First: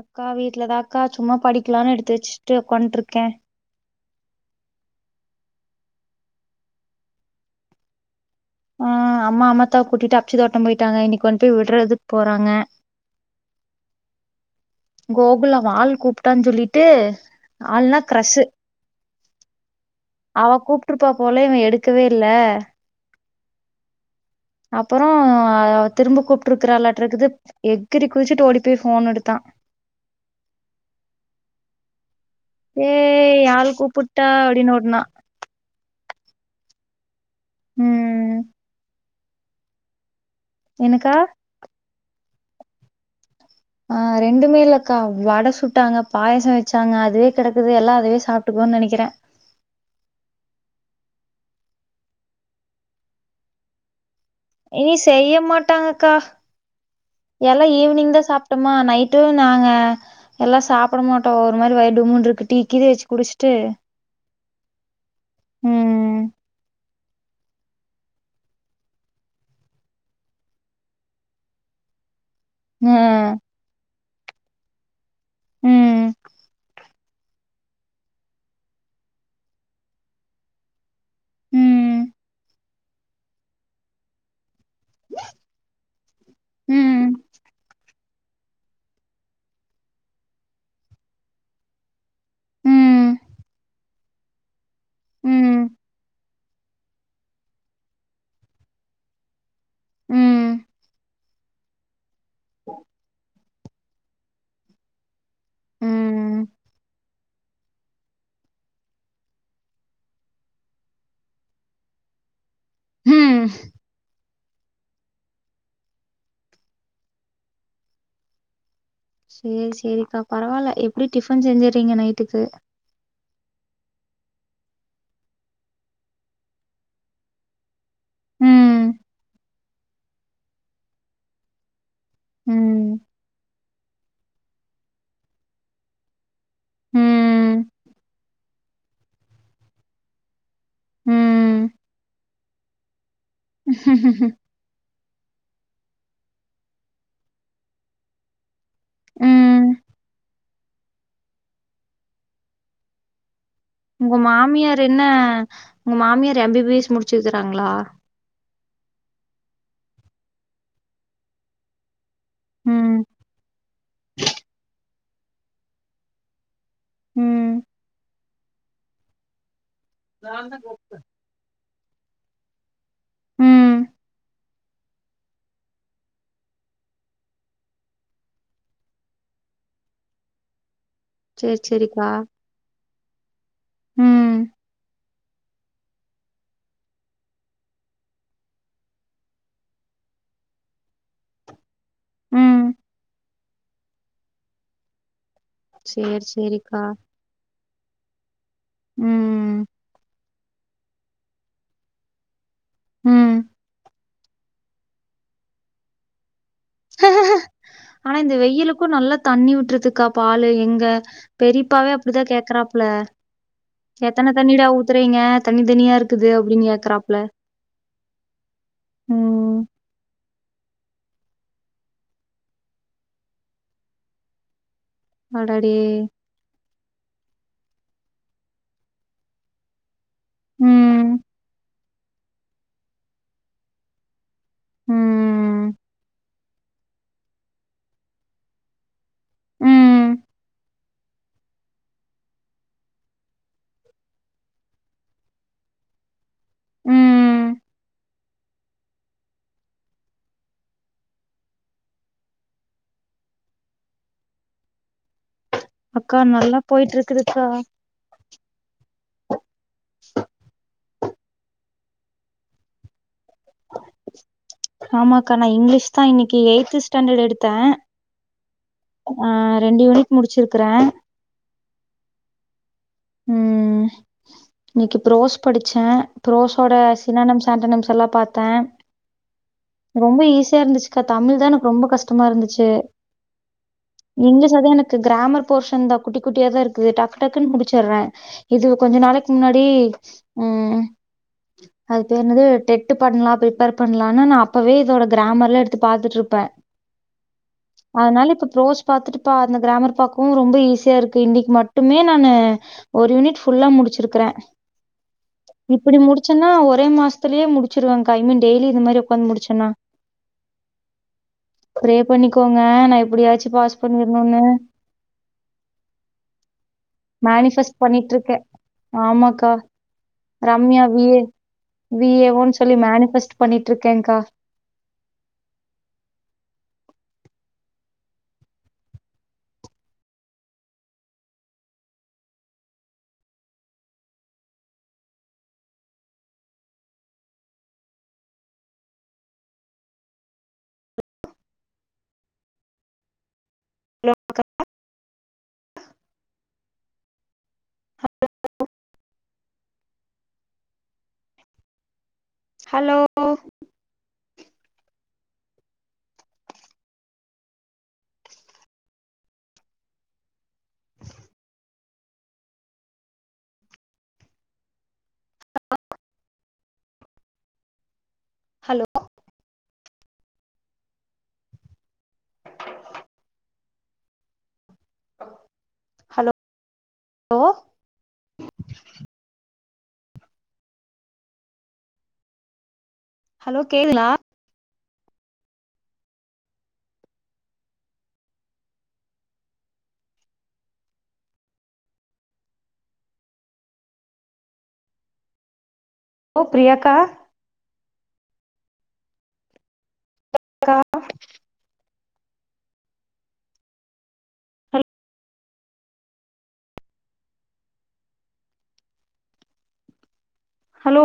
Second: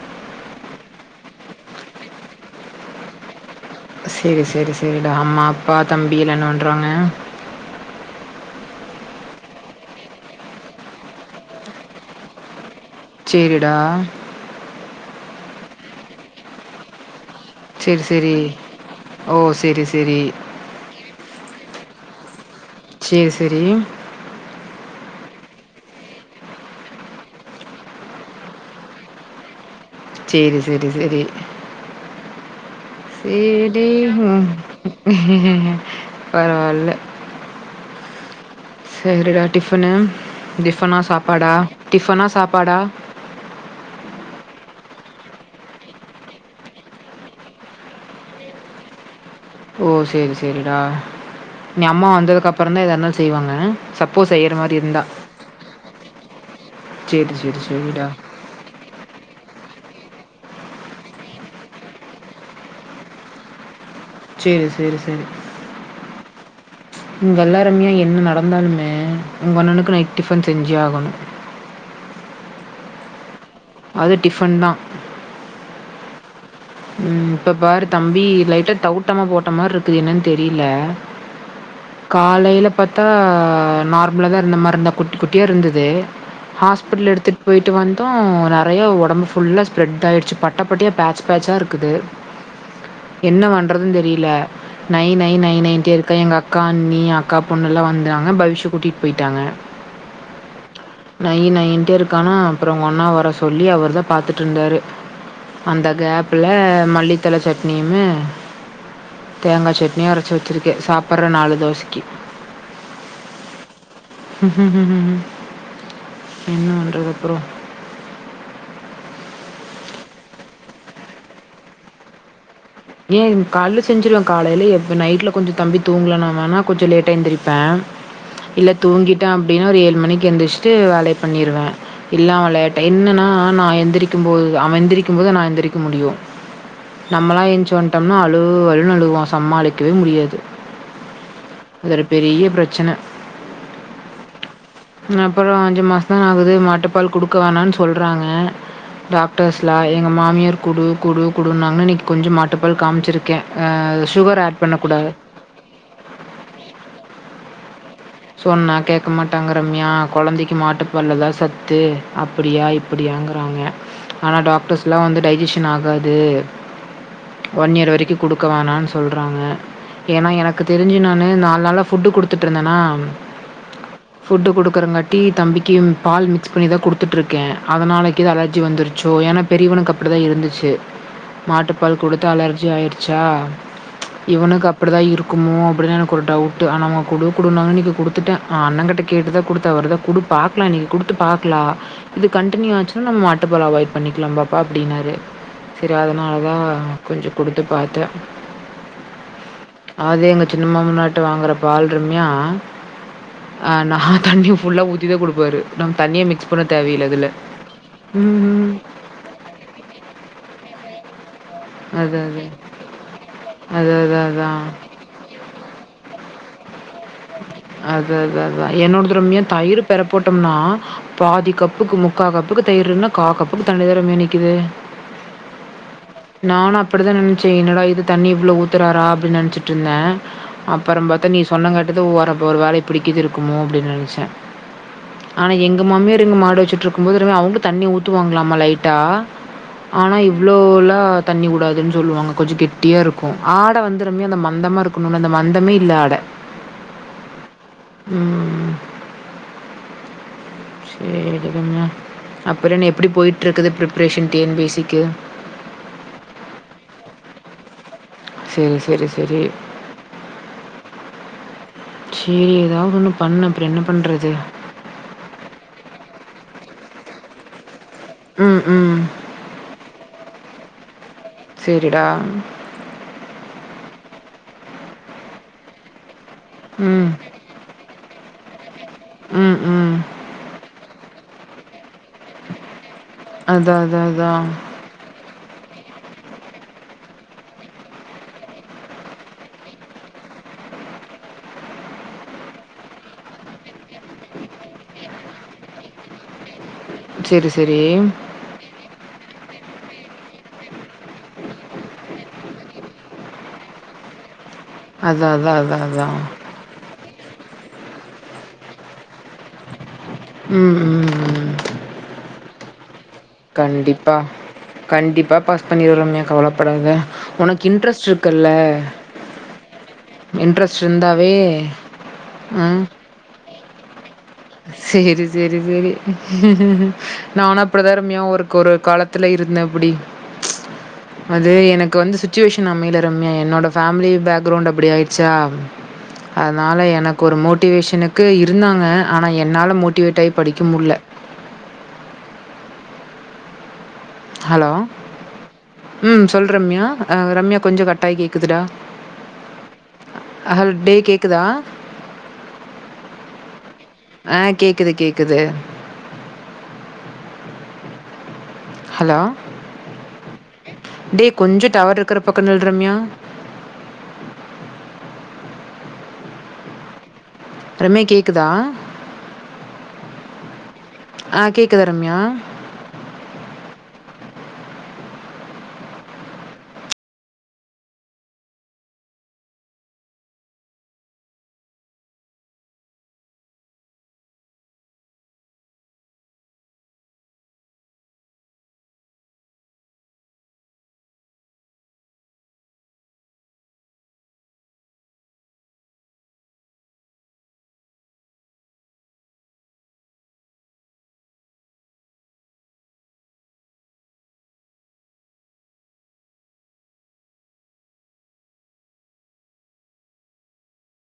அக்கா வீட்லதா அக்கா சும்மா படிக்கலான்னு எடுத்து வச்சுட்டு ஒக்காண்ட்ருக்கே சேரி சேரி சேரிடா அம்மா அப்பா தம்பி எல்லா என்ன பண்றாங்க ஆ அம்மா அம்மத்தா கூட்டிட்டு அக்ஷிதாட்டோ போயிட்டாங்க இன்னைக்கு வன்ட்டு கொண்டு போய் விட்றதுக் போறாங்க சேரிடா கோகுல் அவ ஆள் கூப்ட்டான்னு சொல்லிட்டு ஆள்னா சரி, சரி. கிரஷு ஓ! சரி, சரி. அவ கூப் கூட்டுருப்பா போல இவ எடுக்கவே இல்ல சேரி சேரி அப்றோ திரும்ப கூப்ட்டு இருக்றலாட்ருக்குது எகிறி குதிச்சிட்டு ஓடி போய் ஃபோன் எடுத்தா சேரி சேரி சேரி ஏய் ஆள் கூப்புட்டா அப்டின்னு ஓடுனா பரவால்ல ம் சேரிடா டிஃபனு டிஃபனா என்னக்கா சாப்பாடா டிஃபனா சாப்பாடா ஆ ரெண்டுமே இல்லக்கா வட சுட்டாங்க பாயசோ வச்சாங்க அதுவே கெடக்குது எல்லா அதுவே சாப்ட்டுக்குவோ நெனக்கிற ஓ சேரி சேரிடா இனி அம்மா வந்ததுக்கு அப்றோ தா எதா இருந்தாலு செய்வாங்க சப் போ செய்றவ இனி செய்ய மாட்டாங்கக்கா சரி, சரி, எல்லா சரிடா. ஈவினிங் தா சாப் ட்டோமா நைட்டு நாங்க எல்லா சாப்ட மாட்டோ ஒரு மாறி வயிறு டும்முனு இருக்கு டீ கீதே வச்சு குடிச்ட்டு சேரி சேரி சேரி ம் இங்க எல்லாருமே என்ன நடந்தாலுமே உங்க அண்ணணுக்கு நைட் டிஃபன் செஞ்சே ஆகணு ம் அது டிஃபன் தா ம் ம் இப்ப பார் தம்பி லைட்டா தவுட்டாம போட்ட மாறி இருக்குது என்ன்னு தெரில ம் காலைல பாத்தா நார்மலா தா இருந்த மாறி தா குட்டி குட்டியா இருந்தது ம் ஹாஸ்பிடல் எடுத்துட்டு போயிட்டு வந் தோ நெறயா ஒடம்பு ஃபுல்லா ஸ்ப்ரெட் ஆயிடுச்சு பட்டப்பட்டயா பேட்ச் பேட்சா இருக்குது ம் என்ன பண்றதுன் தெரில நை நை நை ம் நைன்ட்டே இருக்கா எங்க அக்கா அண் ண்ணி அக்கா பொண்ணு எல்லா வந்துாங்க பவிஷ கூட்டிட்டு போயிட்டாங்க ம் நை நைன்ட்டே இருக்கானா அப்றோ ஒங்க அண்ணா வர சொல்லி அவர் தா பாத்துட்டுருந்தார் அந்த கேப் ம் ல மல்லித்தழ சட்னியுமே தேங்காய் சட்னியு அரச்சு வச்சிருக்க சாப்ற நாலு தோசைக்கு ம் ம் என்ன பண்றது அப்பற சேரி சேரிக்கா பரவாயில்ல எப்டி டிஃபன் செஞ்சறீங்க நைட்டுக்கு ஏய கால்ல செஞ்சுருவ காலையிலப் நைட்ல கொஞ்ச தம்பி தூங்கலனா வேணா கொஞ்ச லேட்டா எந்திருப்ப இல்ல ம் தூங்கிட்ட அப்டின்னா ஒரு ஏழு மணிக்கு எழுந்திரிச்சிட்டு வேலய பண்ணிருவ இல்லா அவ லேட்டா ம் என்னன்னா நா எந்திரிக் கும் போது அவ எந்திரிக்கும் போது நா எந்திரிக்க முடியு நம்மலா ம் ஏன்ச் சொண்டம்னா அழு அழுன்னு அழுவா சமாளிக்கவே முடியாது ம் அது ஒரு பெரிய்ய பிரச்சன அப்பர அஞ்சு மாசதான்ன ஆகுது மாட்டுப்பால் குடுக்க வேணான்னு சொல்றாங்க ம் டாக்டர்ஸ்லா எங்க மாமியார் குடு குடு குடுனாங்கன்னு இன்னைக்கு கொஞ்ச மாட்டுப்பால் காமிச்சிருக்க ஆ உங்க சுகர் ஆட் மாமியார் என்ன பண்ணக்கூடாது உங்க மாமியார் எம்பிபிஎஸ் முடிச்சிருக்காங்களா சொன்னா கேட்க மாட்டாங்க ரம்யா குழந்தைக்கு மாட்டுப்பால்லதா சத்து அப்டியா ம் இப்டியாங்கிறாங்க ஆனா டாக்டர்ஸ்லா வந்து டைஜஷன் ஆகாது ம் ஒன்யியர் வரைக்கு கொடுக்க வோனான்னு சொல்றாங்க ஏன்னா எனக்கு தெரிஞ்சு நா நால்நாளா ஃபுட் கொடுத்துட்டு இருந்தனா ம் ஃபுட்டு கொடுக்குறங்காட்டி தம்பிக்கு பால் மிக்ஸ் பண்ணி தா கொடுத்துட்ருக்க அதனாலக்கி அலர்ஜி வந்துருச்சோ ஏன்னா பெரியவனுக்கு அப்டிதா இருந்துச்சு சேரி மாட்டுப்பால் சேரிக்கா கொடுத்து அலர்ஜி ஆயிருச்சா ம் இவனுக்கு அப்டிதா இருக் குமோ அப்டின்னு எனக்கு ஒரு டவுட்டு ஆனா அவங் கொடு கொடுன்னாங்க இன்னிக் கொடுத்துட்ட உ அண்ணங்கிட்ட கேட்டுதா கொடுத்த அவர்தா குடு பாக்கலா இன்னைக்கு கொடுத்து பாக்கலா இது ம். கண்ட்டினியூ ஆச்சுன்னா நம்ம மாட்டுப்பால அவாய்ட் பண்ணிக்கலா பாப்பா அப்டின்னாரு சரி சேரி அதனாலதா சேரிக்கா. கொஞ்ச கொடுத்து பாத்த ம் அதே மாரி சின்னம்மாமன்னார்ட வாங்குற பால் ரம்யா ம் ஆனா தண்ணி ஃபுல்ல ஊத்திதா கொடுப்பாரு நம்ம தண்ணியே க்ஸ் பண்ண தேவையில்ல அதுல ஆனா உ இந்த வெயிலுக்கு நல்லா தண்ணி உட்ருதுக்கா பாலு எங்க பெரிப் இப்பாவே அப்டிதா அதான், அதான். கேக்கறாப்ல அதான், எத்தன அதான், அதான். தண்ணிடா ஊத் த்றீங்க தண்ணி தண்ணியா இருக்குது அப்டின் ஏக்றாப் அது அது அதா என்னோடது ரம்யாத் ம் தயிருப் பெற போட்டோம்னா பாதி கப்புக்கு முக்கா கப்புக்கு தயிருன்னா கா கப்புக்கு தண்ணிதா ரம்யா நிக்கிது அடடே நானு அப்டிதா நென்ச்சே என்னடா இது தண்ணி இவ்ளோ ஊத்துறாரா அப்டின் நெனச்சிட்ருந்தே அப்பறம் ம் பாத்தா நீ சொன்னங்காட்டுதா ஒரப் ஒருவேள இப்டிக்கீது இருக்குமோ அப்டி நென்ச்சே ஆனா ம் எங்க மாமியார் எங்க மாடு வெச்சிட்ருக்கும் போது ஒருவே அவுங்ளுத் தண்ணி ஊத்துவாங்லாமா லைட்டா ம் ஆனா இவ்ளோலா ஆ தண்ணி உடாதுன் சொல்லுவாங்க கொஞ்சோ கெட்டியா இருக்கு ஆட வந்துருமே அந்த மந்தமா இருக்குணுல அந்த மந்தமே இல்ல ஆட ம். ம் சேரிங்கங்க அப்பறோ இன்னோ எப்டி போய்ட்ருக்குது ப்ரிப்பரேஷன் டி என் பி சிக்கு அக்கா நல்லா போயிட்ருக்குதுக்கா சேரி சேரி செரி சேரி எதாவது ஒன்னு பண்ணு அப்றோ என்ன பண்றது ஆமாக்கா நா இங்கிலீஷ்தா இன்னைக்கி எயி்த்து ஸ்டாண்டர்டு எடுத்தே ம் ம் அ ரெண்டு யூனிட் முடிச்சிருக்கறே சேரிடா ம் இன்னைக்கு ப்ரோஸ் படிச்சே ப்ரோஸோட ம். சினேனம்ஸ் ஆண்டினம்ஸ் எல்லாப் பாத்தே ம் ம் ரொம்ப ஈஸியா இருந்துச்சுக்கா தமிழ்தா எனக்கு ரொம்ப கஷ்டமா இருந்துச்சு அதான் அதான் அதான். இங்கிலீஷ்லதா எனக்கு கிராமர் போர்ஷன்தா குட்டி குட்டியாதா இருக்குது டக் டக்குன் முடிச் ச்சர்றே இது கொஞ்ச நாளைக் முன்னாடி ம் அது பேர் என்னது டெட்டு பண்லா ப்ரிப்பேர் பண்லானு நா அப்பவே இதோட கிராமர்லா எடுத்து பாத்துட்ருப்பே சரி, சரி. அதனால இப்ப ப்ரோஜ் பாத்துட்டுப்பா அந்த கிராமர் பாக்கவு ரொம்ப ஈஸியா இருக்கு இன்னிக் மட்டுமே நானு ஒரு யூனிட் ஃபுல்லா முடிச்சிருக்கறே அதான் அதான் அதான் இப்டி அதான். முடிச்சன்னா ஒரே மாச் த்துலியே முடிச்சிருவங்க்கா இன்மே டெய்லியு இந்த மாரி உக்காந் முடிச்சன்னா ம் ம் ம் ப்ரே பண்ணிக்கோங்க நா எப்டியாச்சு கண்டிப்பா கண்டிப்பா பாஸ் பண்ணிருவ ரம்யா கவலப்படாத உனக்கு மேனிஃபர்ஸ்ட் இன்ட்ரெஸ்ட் பண்ணிட்ருக்கே இருக்குல்ல? ஆமாக்கா இன்ட்ரெஸ்ட் ரம்யா வி ஏ இருந்தாவே வி ஏ ஓன் சொல்லி மேனிஃபர்ஸ்ட்டு பண்ணிட்ருக்கேங்கா சேரி சேரி சேரி நானு அப்டிதா ரம்யா ஒருக்கொரு காலத் துல இருந்தே அப்டி அது எனக்கு வந்து சுச்சுவேஷன் அமைல ரம்யா என்னோட ஃபேமிலி பேக்ரவுண்ட் அப்டி ஆயிட்ச்சா அதனால எனக்கு ஒரு மோட்டிவேஷனுக்கு இருந்தாங்க ஆனா என்னால மோட்டிவேட் ஆயி படிக்க முல்ல ஹலோ ம் சொல் ரம்யா அ ரம்யாப் கொஞ்சோ கட்டாயி கேக்குதுடா அகல் டே கேக்குதா ஹலோ ஆ கேக்குது கேக்குது ஹலோ டே கொஞ்சோ டவர் இருக்குற பக்க நில் ரம்யா ரம்யா கேக்குதா ஹலோ அ கேக்குதா ரம்யா ஹலோ லோ ஹலோ கேங்ளா ஹலோ பிரியாக்கா க்கா ஹல் ஹலோ